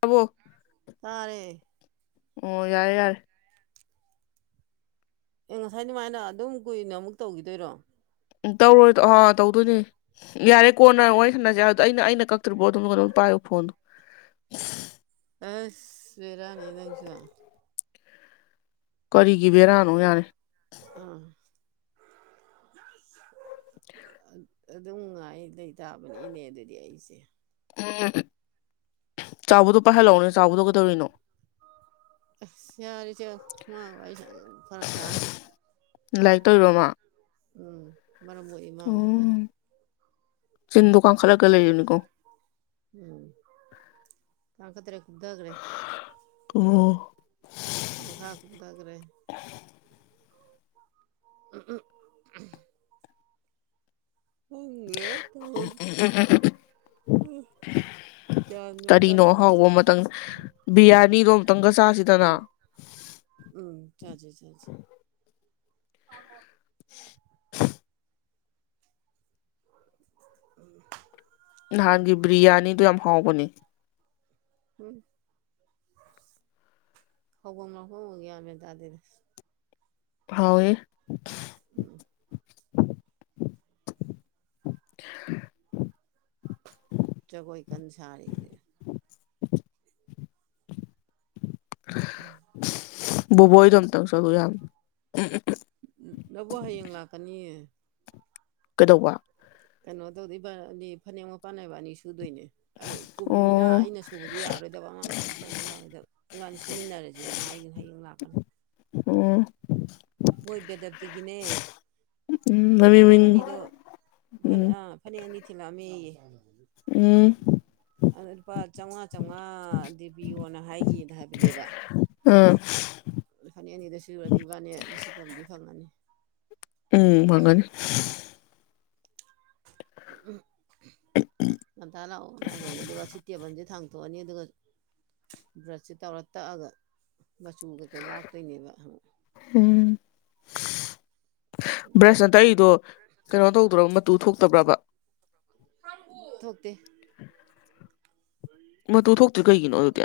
ꯇꯕꯣ ꯇꯔꯦ ꯑꯣ ꯌꯥꯔꯦ ꯌꯥꯔꯦ ꯑꯦ ꯉꯁꯥꯏ ꯑꯗꯨꯃꯥꯏꯅ ꯑꯗꯨꯝ ꯀꯨꯏꯅ ꯑꯃꯨꯛ ꯇꯧꯈꯤꯗꯣꯏꯔꯣ ꯎ ꯇꯧꯔꯣꯏꯗꯣ ꯑꯥ ꯇꯧꯗꯣꯏꯅꯦ ꯌꯥꯔꯦ ꯀꯣꯟꯅ ꯋꯥꯔꯤ ꯁꯥꯟꯅꯁꯦꯔ ꯑꯗꯣ ꯑꯩꯅ ꯑꯩꯅ ꯀꯛꯇ꯭ꯔꯤꯕꯣ ꯑꯗꯨꯝ ꯀꯩꯅꯣꯝ ꯄꯥꯏꯌꯣ ꯐꯣꯟꯗꯣ ꯑꯁ ꯔꯥꯅꯤ ꯅꯪꯁꯨ ꯀꯔꯤꯒꯤ ꯕꯔꯥꯅꯣ ꯌꯥꯔꯦ ꯑꯥ ꯑ ꯑꯗꯨꯝ ꯉꯥꯏ ꯂꯩꯇꯥꯥꯕꯅꯤ ꯏꯅꯦ ꯑꯗꯨꯗꯤ ꯑꯩꯁꯦ ꯎꯝ ꯆꯥꯕꯗꯣ ꯄꯥꯏꯍꯜꯂꯛꯑꯣꯅꯦ ꯆꯥꯕꯗꯣ ꯀꯩꯗꯧꯔꯤꯅꯣ ꯁꯔꯤ ꯆ ꯃꯕ ꯐꯔꯛ ꯇꯥꯅꯤ ꯂꯥꯏꯔꯤꯛ ꯇꯧꯔꯣꯃ ꯎꯝ ꯃꯔꯔꯝ ꯃꯣꯏ ꯃꯥꯡꯂꯤꯒꯅꯤ ꯆꯤꯟ ꯗꯨꯀꯥꯟ ꯈꯔꯒ ꯂꯩꯅꯤꯀꯣ ꯎꯝ ꯇꯥꯡ ꯈꯛꯇꯔ ꯀꯊꯈ꯭ꯔꯦ ꯑꯣ ꯃꯈꯥ ꯀꯨꯞꯊꯈ꯭ꯔꯦ ꯎ ꯎ ꯎ ꯎ ꯎ ꯎ ꯇꯧꯔꯤꯁꯦ ꯎ ꯒ꯭ꯌꯥꯟ ꯃꯦꯟ ꯀꯔꯤꯅꯣ ꯍꯥꯎꯕ ꯇꯥꯁꯜꯂꯛꯇ꯭ꯔꯦ ꯑꯃꯇꯪ ꯕꯤꯔꯌꯥꯅꯤꯗꯣ ꯑꯨꯇꯪꯒ ꯆꯥꯁꯤꯗꯅ ꯎꯝ ꯍ ꯍ [inaudible] ꯎꯝ ꯅꯍꯥꯟꯒꯤ ꯕꯤ꯭ꯔꯌꯥꯅꯤꯗꯣ ꯌꯥꯝ ꯍꯥꯎꯕꯅꯦ ꯎꯝ ꯍꯧꯕꯅ ꯍꯒ ꯇꯗꯅꯦ ꯍꯥꯎ ꯎꯝ [inaudible] [inaudible] ꯆꯒꯣꯏ ꯀꯟꯖꯥꯔꯤ ꯔꯦ ꯎꯝ ꯕꯣꯏ ꯆꯝ ꯇꯧ ꯁꯒꯣꯏ ꯌꯥꯝꯝ ꯎ ꯅ ꯍꯥꯏꯌꯦꯡ ꯂꯥꯛꯒꯅꯤ ꯀꯩꯗꯧꯕ ꯀꯩꯅꯣ ꯇꯧꯗꯣꯏꯕ ꯑꯅꯤ ꯐꯅꯦꯛꯃꯛ ꯄꯥꯟꯅꯩꯕ ꯑꯅꯤ ꯁꯨꯗꯣꯏꯅꯦ ꯑꯗꯣ ꯏ ꯀꯨꯝꯅꯤꯅ ꯑꯣ ꯑꯩꯅ ꯁꯨꯕꯁꯨ ꯌꯥꯔꯔꯣꯏꯗꯕ ꯑꯉꯥꯡ ꯑꯃꯇ ꯇꯧꯕꯁꯨ ꯌꯥꯔꯣꯏꯗꯕ ꯏꯕꯥꯅꯤ ꯁꯨꯃꯤꯟꯅꯔꯁꯦꯅ ꯍꯥꯏꯒꯅꯤ ꯍꯌꯦꯡ ꯂꯥꯛꯀꯅꯤ ꯎꯝ ꯃꯣꯏ ꯕꯦꯗꯞꯇꯤꯒꯤꯅꯦ ꯎꯝ ꯃꯃꯤ ꯐꯅꯦꯛ ꯃꯤꯡ ꯑꯅꯤꯗꯣꯦꯛ ꯎꯝ ꯐꯅꯦꯛ ꯑꯅꯤ ꯊꯤꯜꯂꯛꯑꯃꯤ ꯎꯝ ꯑ ꯂꯨꯄꯥ ꯆꯥꯝꯃꯉꯥ ꯆꯥꯝꯃꯉꯥꯗꯤ ꯄꯤꯌꯣꯅ ꯍꯥꯏꯒꯅ ꯍꯥꯏꯕꯅꯦꯕ ꯑ ꯂꯨꯄꯥꯅꯤ ꯑꯅꯤꯗ ꯁꯨꯔꯗꯤ ꯏꯕꯥꯅꯤꯁꯤꯡ ꯐꯪꯃꯅꯤ ꯎꯝ ꯐꯒꯅꯤ ꯎꯝ ꯃ ꯇ ꯂꯑꯣ ꯀꯦ ꯑꯗꯨꯒ ꯆꯠꯇꯦꯕꯟꯗꯤꯦ ꯊꯥꯡꯪꯦ ꯇꯣꯛꯑꯅꯤ ꯑꯗꯨꯒ ꯕ꯭ꯔꯁꯁꯦ ꯇꯧꯔ ꯇꯛꯑꯒ ꯃꯆꯨ ꯀꯩꯀꯩ ꯂꯥꯛꯇꯣꯏꯅꯦꯕ ꯎꯝ ꯕ꯭ꯔꯁ ꯅꯠꯇꯏꯗꯣ ꯀꯩꯅꯣ ꯇꯧꯗ꯭ꯔ ꯇꯨ ꯊꯣꯛꯇꯕ꯭ꯔꯕ ꯊꯣꯛꯀꯦ ꯃꯇꯨ ꯊꯣꯛꯇ꯭ꯔꯤ ꯀꯩꯒꯤꯅꯣ ꯑꯗꯨꯗꯤ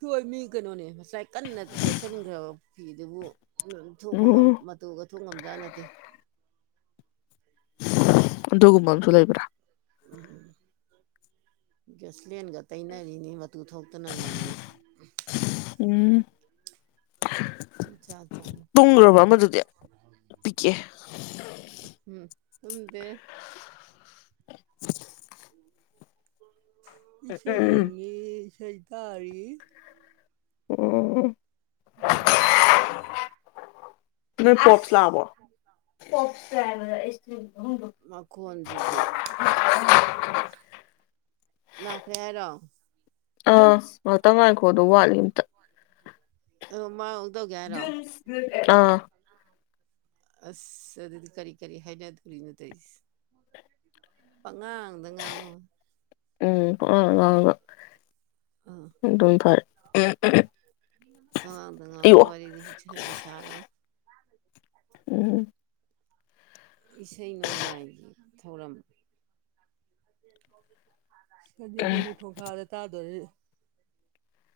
ꯇꫭ ꯃꯤ ꯀꯩꯅꯣꯅꯦ ꯉꯁꯥꯏ ꯀꯟꯅ ꯌꯩꯁꯟꯈ꯭ꯔꯕ ꯏꯗꯨꯕꯨ ꯎ ꯊꯣꯛꯄ ꯉꯝ ꯎꯝ ꯃꯇꯨꯒ ꯊꯣꯛ ꯉꯝꯖꯠ ꯅꯠꯇꯦ ꯑꯗꯨꯒꯨꯝꯕ ꯑꯃꯁꯁꯨ ꯂꯩꯕ꯭ꯔꯥ ꯎꯝ ꯌꯦꯁ ꯂꯦꯟꯒ ꯇꯩꯅꯔꯤꯅꯤ ꯃꯇꯨ ꯊꯣꯛꯇꯅꯕꯅ ꯎꯝ ꯆꯥꯛ ꯊꯣꯡ ꯇꯨꯡꯒ꯭ꯔꯕ ꯑꯃꯗꯨꯗꯤ ꯄꯤꯛꯑꯦ꯫ ꯉꯤ ꯎꯝ ꯇꯨꯝꯗꯦ [inaudible] ꯏꯁꯩ ꯎꯝ ꯌꯦꯡꯉꯤ ꯏꯁꯩ ꯇꯥꯔꯤ ꯑꯣ ꯎꯝ ꯅ ꯄꯣꯞꯁ ꯂꯥꯛ ꯑꯥꯕꯣ ꯀꯩ ꯍꯥꯌꯕꯅꯤ ꯑꯩꯁ ꯗꯤ ꯃꯈꯣꯟꯁꯤꯗꯤ ꯂꯥꯛꯈ꯭ꯔꯦ ꯍꯥꯏꯔꯣ ꯑꯥ ꯉꯥꯛꯇ ꯉꯥꯏꯈꯣ ꯑꯗꯨꯣ ꯋꯥꯠꯂꯤ ꯑꯝꯇ ꯃꯥ ꯇꯧꯒꯦ ꯍꯥꯏꯔꯣ ꯑꯥ ꯑꯁ ꯑꯗꯨꯗꯤ ꯀꯔꯤ ꯀꯔꯤ ꯍꯥꯏꯅꯗꯣꯔꯤꯅꯣ ꯇꯁ ꯑ ꯉꯥꯡꯗ ꯉꯥꯡꯉꯣ ꯎꯝ ꯑꯉ ꯑꯗꯨꯝ ꯐꯔ ꯎꯝ ꯊꯉꯗꯉꯉ ꯋꯥꯔꯤ ꯋꯥꯔꯤꯗꯤ ꯄꯨꯗ ꯁꯔꯣ ꯎꯝ ꯏꯁꯩ ꯅꯣꯡꯃꯥꯏ ꯊꯧꯔꯝ [inaudible] ꯈꯖꯤ ꯊꯣꯒꯤ ꯊꯣꯈꯥꯔꯦ ꯇꯥꯗꯣꯔꯤ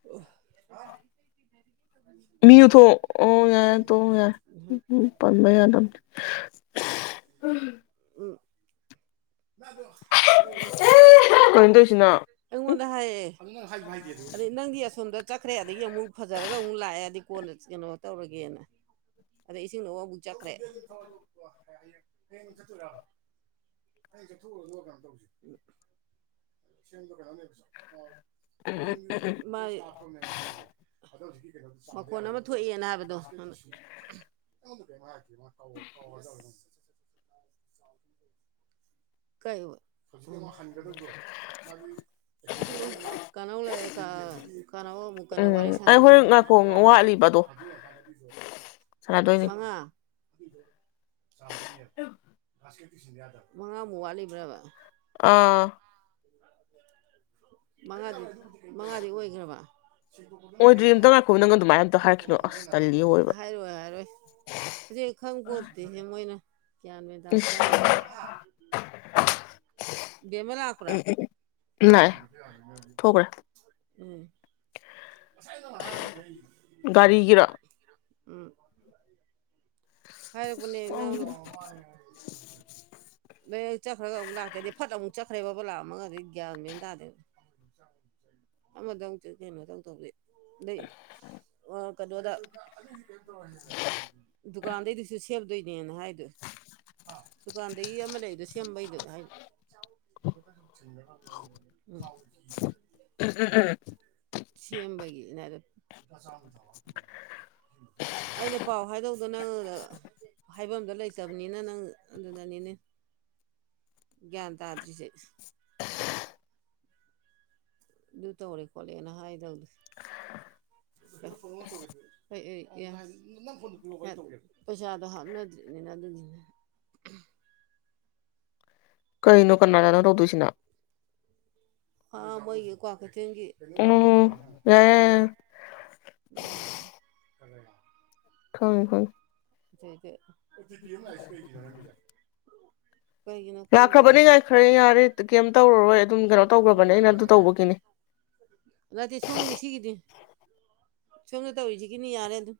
ꯑꯣ ꯃꯤ ꯎꯊꯣ ꯑꯣ ꯌꯥ ꯇ ꯌꯥ ꯄꯕ ꯌꯥ ꯎꯝ ꯎ ꯀꯩꯅꯣ ꯇꯧꯔꯤꯁꯤꯅ ꯑꯩꯉꯣꯟꯗ ꯍꯥꯏꯌꯦ ꯑꯗꯩ ꯅꯪꯗꯤ ꯑꯁꯣꯝꯗ ꯆꯈꯅꯦꯦ ꯑꯗꯒꯤ ꯑꯃꯨꯛ ꯐꯖꯔꯒ ꯑꯃꯨꯛ ꯂꯥꯛꯑꯦ ꯑꯗꯒꯤ ꯀꯣꯟꯅ ꯀꯩꯅꯣ ꯇꯧꯔꯒꯦꯅ ꯑꯗ ꯏꯁꯤꯡꯗ ꯋꯥ ꯑꯃꯕꯨꯨꯛ ꯆꯠꯈ꯭ꯔꯦ ꯊ ꯇꯁꯤ ꯑꯗꯣ ꯍꯧꯖꯤꯛꯀꯤ ꯃꯈꯣꯟ ꯑꯃ ꯊꯣꯛꯑꯦꯅ ꯍꯥꯏꯕꯗꯣ ꯀꯧꯔꯗꯧꯔꯕꯅꯤ ꯥ [inaudible] ꯀꯩ ꯀꯥꯟ ꯂꯩ ꯀꯥꯟ ꯑꯃꯨꯛ ꯀꯥꯟ ꯎꯝ ꯋꯥꯔꯤ ꯑꯩ ꯍꯣꯔꯦꯟ ꯁꯥꯟꯅꯣ ꯉꯥꯏꯈꯣ ꯋꯥꯠꯂꯤꯕ ꯑꯗꯣ ꯁꯥꯟꯅꯗꯣꯏꯅꯤ ꯃꯉꯥ ꯑꯗꯨꯗ ꯆꯗꯔꯤ ꯈꯥꯁꯀꯤ ꯏꯁꯤꯅꯦꯅꯤ ꯑꯗꯕ ꯃꯉꯥꯃꯨꯛ ꯋꯥꯠꯂꯤꯕ꯭ꯔꯕ ꯑꯥ ꯃꯉꯥꯗꯤ ꯃꯉꯥꯗꯤ ꯑꯣꯏꯈ꯭ꯔꯕ ꯑꯣꯏꯗ꯭ꯔꯤ ꯑꯝꯇ ꯉꯥꯏꯈꯣ ꯅꯪ ꯑꯗꯨꯃꯥꯏꯅ ꯑꯝꯇ ꯍꯥꯏꯔꯛꯈꯤꯅꯣ ꯑꯁ ꯇꯜꯂꯤ ꯑꯣꯏꯕ ꯍꯥꯏꯔꯣꯏ ꯍꯥꯏꯔꯣꯏ ꯍꯧꯖꯤꯛ ꯈꯪ ꯄꯣꯠꯇꯠꯇꯦꯦ ꯃꯣꯏꯅ ꯒ꯭ꯌꯥꯟ ꯑꯣꯏꯅ ꯇꯥꯕ ꯆꯥꯅꯠꯇꯦ ꯃꯦꯃꯥ ꯂꯄ꯭ꯔꯥ ꯂꯥꯛꯑꯦ ꯊꯣꯛꯈ꯭ꯔꯦ ꯎꯝ ꯑꯁꯅ ꯒꯥꯔꯤꯒꯤꯔ ꯎꯝ ꯍꯥꯏ ꯔꯛ ꯄꯥꯅꯦ ꯅꯪ ꯅꯥ ꯂꯩ ꯆꯠꯈ꯭ꯔꯒ ꯑꯃꯨꯛ ꯂꯥꯛꯇꯦꯗꯤ ꯐꯠ ꯑꯃꯨꯛ ꯆꯠꯈ꯭ꯔꯦꯕ ꯂꯥꯛꯑꯝꯃꯒꯗꯤ ꯒ꯭ꯌꯥꯟ ꯃꯦꯟ ꯇꯥꯗꯦꯕ ꯑꯃꯗ ꯑꯃꯨꯛ ꯆꯇꯀ ꯈꯤ ꯑꯃꯗ ꯑꯃꯨꯛ ꯇꯧꯗꯕꯗꯤ ꯂꯩ ꯀꯗꯣꯗ ꯗꯨꯀꯥꯟꯗꯁꯨ ꯈꯦꯞꯗꯣꯏꯅꯦꯅ ꯍꯥꯏꯗꯨ ꯗꯨꯀꯥꯟ ꯑꯗꯩ ꯑꯃ ꯂꯩꯗꫭ ꯁꯦꯝꯕꯩꯗꯨ ꯍꯥꯏ ꯂ ꯁꯦꯝꯕꯒꯤꯅꯗ ꯑꯩꯅ ꯄꯥꯎ ꯍꯥꯏꯗꯧꯗꯣ ꯅꯪ ꯍꯥꯏꯐꯝꯗꯣ ꯂꯩꯇꯕꯅꯤꯅ ꯅꯪ ꯑꯗꯨꯗꯅꯤꯅꯦ ꯒ꯭ꯌꯥꯟ ꯇꯥꯗ꯭ꯔꯤꯁꯦ ꯑꯗꯨ ꯇꯧꯔꯦ ꯈꯣꯠꯂꯦꯅ ꯍꯥꯏꯗꯧꯗ ꯍ ꯄꯩꯁꯥꯗꯣ ꯍꯥꯞꯅꯗ꯭ꯔꯤꯅꯤꯅ ꯑꯗꯨꯅꯤꯅ ꯀꯔꯤꯅꯣ ꯀꯅꯥꯗꯥꯅꯣ ꯇꯧꯗꯣꯏꯁꯤꯅ ꯍꯥ ꯃꫭꯏꯒꯤ ꯀꯋꯥꯀꯩ ꯊꯦꯜꯒꯤ ꯎꯝ ꯌꯥꯔꯦ ꯌꯥꯔꯦ ꯎꯝ [unintelligible] ꯍꯪ ꯍꯣꯏ ꯑꯗꯨ ꯑꯗꯨ ꯑꯣꯗꯤꯌ ꯑꯃ ꯂꯩꯥꯛꯁꯤꯩꯒꯤꯅꯅꯖ ꯂꯥꯛꯈ꯭ꯔꯕꯅꯤ ꯉꯥꯏꯈ꯭ꯔꯦ ꯌꯥꯔꯦ ꯀꯩꯝ ꯇꯧꯔꯔꯣꯏ ꯑꯗꯨꯝ ꯀꯩꯅꯣ ꯇꯧꯈ꯭ꯔꯕꯅꯤ ꯑꯩꯅ ꯑꯗꯨ ꯇꯧꯕꯒꯤꯅꯤ ꯁꯨꯝꯅ ꯇꯧꯔꯤꯁꯤꯒꯤ ꯌꯥꯔꯦ ꯑꯗꯨ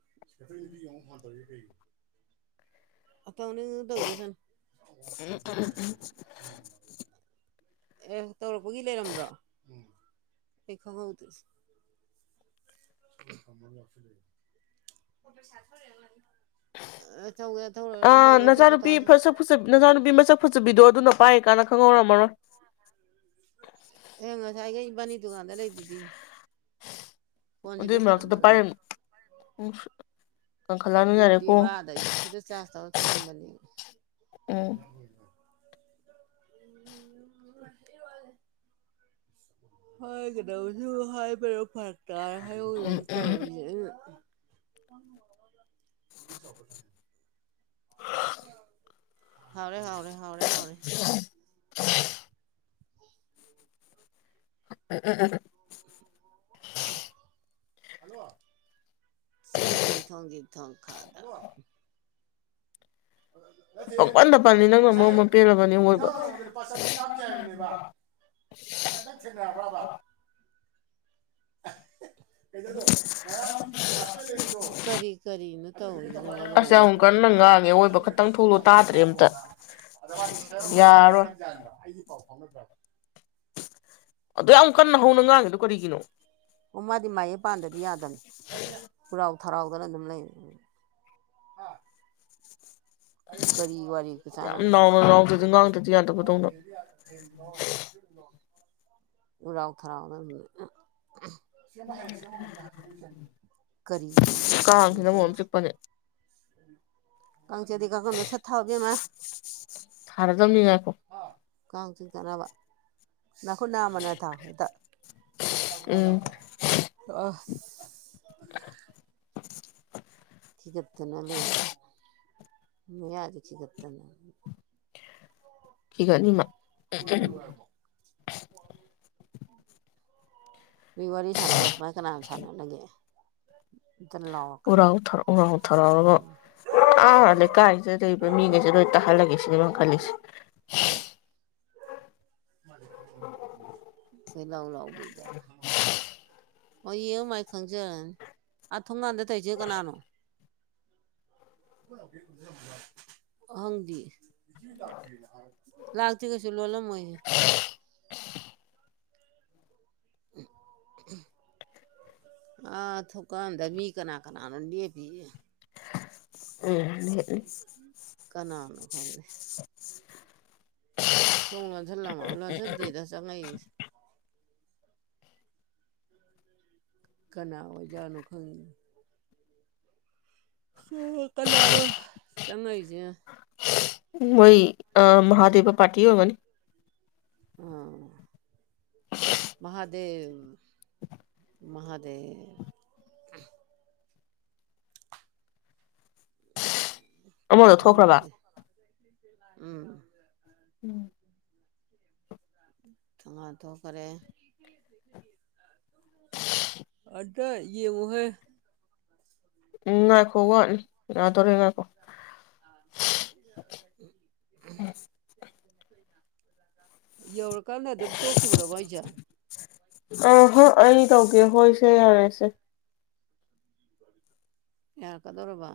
ꯇꯧꯅꯤꯡ ꯉꯥ ꯇꯧꯖꯥ ꯁꯥꯅꯨ ꯑꯦ ꯇꯧꯔꯛꯄꯒꯤ ꯂꯩꯔꯝꯕ꯭ꯔꯣ ꯑꯩ ꯈꯪꯍꯧ ꯗꯔ꯭ꯦ ꯑꯁ ꯊꯣꯛꯄ ꯅꯆꯥꯅꯨꯄꯤ ꯇꯧꯔꯁꯤ ꯃꯁꯛ ꯅꯆꯥꯅꯨꯄꯤ ꯃꯁꯛ ꯐꯖꯕꯤꯗꯣ ꯑꯗꯨꯅ ꯄꯥꯏ ꯀꯥꯟꯅ ꯈꯪꯍꯧꯔꯝꯃꯔꯣꯏ ꯑꯦ ꯉꯁꯥꯏꯒꯩ ꯏꯕꯥꯅꯤ ꯗꯨꯀꯥꯟꯗ ꯂꯩꯗꯨꯗꯤ ꯐꯣꯟꯁꯤꯗ ꯑꯗꯨꯏ ꯃꯔꯛ ꯇꯨꯗꯥ ꯊꯅꯝꯃꯒ ꯄꯥꯏꯔꯝ ꯃꯅꯤ꯫ ꯕꯨ ꯗꯦꯕ ꯑꯗꯩ ꯁꯤꯗ ꯆꯥꯔꯖ ꯇꯧꯔ ꯊꯝꯅꯝꯕꯅꯤ ꯎꯝ ꯎꯝ ꯍꯥꯏꯒꯗꯕꯁꯨ ꯍꯥꯏꯕꯅꯥ ꯐꯔꯦ ꯇꯔ ꯍꯥꯏꯌꯨꯣ ꯎꯝ ꯎꯝ ꯇꯧꯔꯤꯁꯦ ꯑꯩꯅ [inaudible] [unintelligible] ꯍꯥꯎꯔꯦ ꯍꯥꯎ ꯍꯥꯔꯦ ꯍꯥꯎꯔꯦ [inaudible] ꯎ ꯎꯝꯝ ꯍꯜꯂꯣ ꯁꯖꯦ ꯍꯣꯡꯗꯦ ꯊꯣꯡ ꯈꯥꯗ ꯄꯪꯄꯟꯗ ꯄꯜꯅꯤ ꯅꯪꯅ ꯑꯃ ꯑꯃ ꯄꯦꯜꯔꯕꯅꯤ ꯍꯣꯏꯕ [inaudible] ꯀꯔꯤꯅꯣ ꯗ ꯑꯁ ꯌꯥꯝ ꯀꯟꯅ ꯉꯥꯡꯉꯦ ꯑꯋꯣꯏꯕ ꯈꯇꯪ ꯊꯣꯛꯂꯣ ꯇꯥꯗ꯭ꯔꯦ ꯑꯝꯇ ꯌꯥꯔꯔꯣꯏ ꯑꯗꯣ ꯌꯥꯝ ꯀꯟꯅ ꯍꯧꯅ ꯉꯥꯡꯉꯤꯗꯣ ꯀꯔꯤꯒꯤꯅꯣ ꯑꯣ ꯃꯥꯗꯤ ꯃꯌꯦ ꯄꯥꯟꯗꯗꯤ ꯌꯥꯗꯅ ꯍꯂꯥꯎ ꯊꯔꯥꯎꯗꯅ ꯑꯗꯨꯝ ꯂꯩ ꯀꯔꯤ ꯋꯥꯔꯤꯔꯤ ꯀꯁꯅ ꯌꯥꯝ ꯅꯥꯎꯅ ꯅꯥꯎꯗꯗꯤ ꯉꯥꯡꯗꯗꯤ ꯌꯥꯗꯕꯗꯧꯅ ꯎ ꯔ ꯎꯥꯎꯊꯔꯗ ꯀꯔꯤ ꯀꯥꯡꯁꯤꯅ ꯃꯔꯣꯝ ꯆꯤꯛꯄꯅꯦ ꯀ ꯗꯤ ꯀ ꯀꯅ ꯁꯊꯥ ꯍꯧꯒꯦ ꯃꯥ ꯁꯥꯔꯗ ꯅ ꯌꯥꯈꯣ ꯊꯅꯕ ꯅꯅꯥꯈ ꯅꯥ ꯑꯃꯅ ꯊꯥꯎꯦꯗ ꯎꯝ ꯑ [inaudible] ꯆꯤꯞ ꯇꯅ ꯂꯩ ꯌꯥꯗ ꯆꯤ ꯇꯅꯦ ꯊꯤꯀ ꯃ ꯃꯤ ꯋꯥꯔꯤ ꯋꯥꯔꯤ ꯁꯅꯁ ꯃꯥ ꯀꯅꯥꯅ ꯁꯅ ꯂꯒꯦ ꯎꯔꯥꯎꯊꯔ ꯎꯔꯥꯎꯊꯔꯛꯔꯒ ꯑꯥ ꯂꯩꯀꯥꯏꯁꯤꯗ ꯂꯩꯕ ꯃꯤꯒꯩ ꯔꯣꯏ ꯇꯥꯍꯂꯒꯦ ꯁꯤꯗꯃ ꯀ ꯎꯝ ꯀꯣꯏ ꯂ ꯂꯎ ꯄꯗ ꯍ ꯌꯦꯡꯉꯨꯃꯥꯏ ꯈꯪꯖꯔꯅꯤ ꯑꯥ ꯊꯣꯡꯒꯥꯟꯗ ꯇꯧꯁ ꯀꯅꯥꯅꯣ ꯑꯍꯪꯗꯤ ꯂꯥꯛꯇ꯭ꯔꯤ ꯀꯩꯁꯨ ꯂꯣꯜꯂꯝꯃꯣꯏꯍ ꯑꯥ ꯊꯨꯀꯗ ꯃꯤ ꯀꯅꯥ ꯀꯅꯥ ꯂꯣꯗꯦ ꯄꯤꯌꯦ ꯎꯝ ꯀꯅꯥꯅꯣ ꯈꯪꯦ ꯊꯣꯡ ꯂꯣꯟꯁꯟ ꯂꯝꯃ ꯂꯣꯟꯁꯨꯔ ꯗꯦꯗ ꯆ ꯉꯥꯏ ꯀꯅꯥ ꯑꯣꯖꯥꯠꯅꯣ ꯈꯪꯉꯤ ꯍ ꯀꯂꯔꯣꯏ ꯆꯪꯉꯏꯁꯦ ꯋꯥꯣꯏ ꯑ ꯃꯥꯗꯦꯕ ꯄꯥꯇꯤ ꯑꯣꯏꯒꯅꯤ ꯑ ꯃꯍꯥꯗ ꯗ ꯃꯍꯥꯗ ꯑꯃꯗꯣ ꯊꯣꯛꯈ꯭ꯔꯕ ꯈꯪꯗꯦ ꯎꯝ ꯎꯝ ꯊꯧꯉꯅꯥꯊꯣꯛꯈꯔꯦ ꯑꯗꯨ ꯇꯣ ꯌꯦꯡꯉꯨꯍꯣꯏ ꯎ ꯉꯈꯣ ꯋꯥꯅꯤ ꯉꯥꯗꯔ ꯉꯈꯣ ꯎꯝ ꯌꯧꯛ ꯑ ꯍ ꯑꯩ ꯇꯧꯒꯦ ꯍꯣꯏꯁꯦ ꯌꯥꯔꯦꯁꯦ ꯌꯥꯔꯛꯀꯗꯧꯔꯕ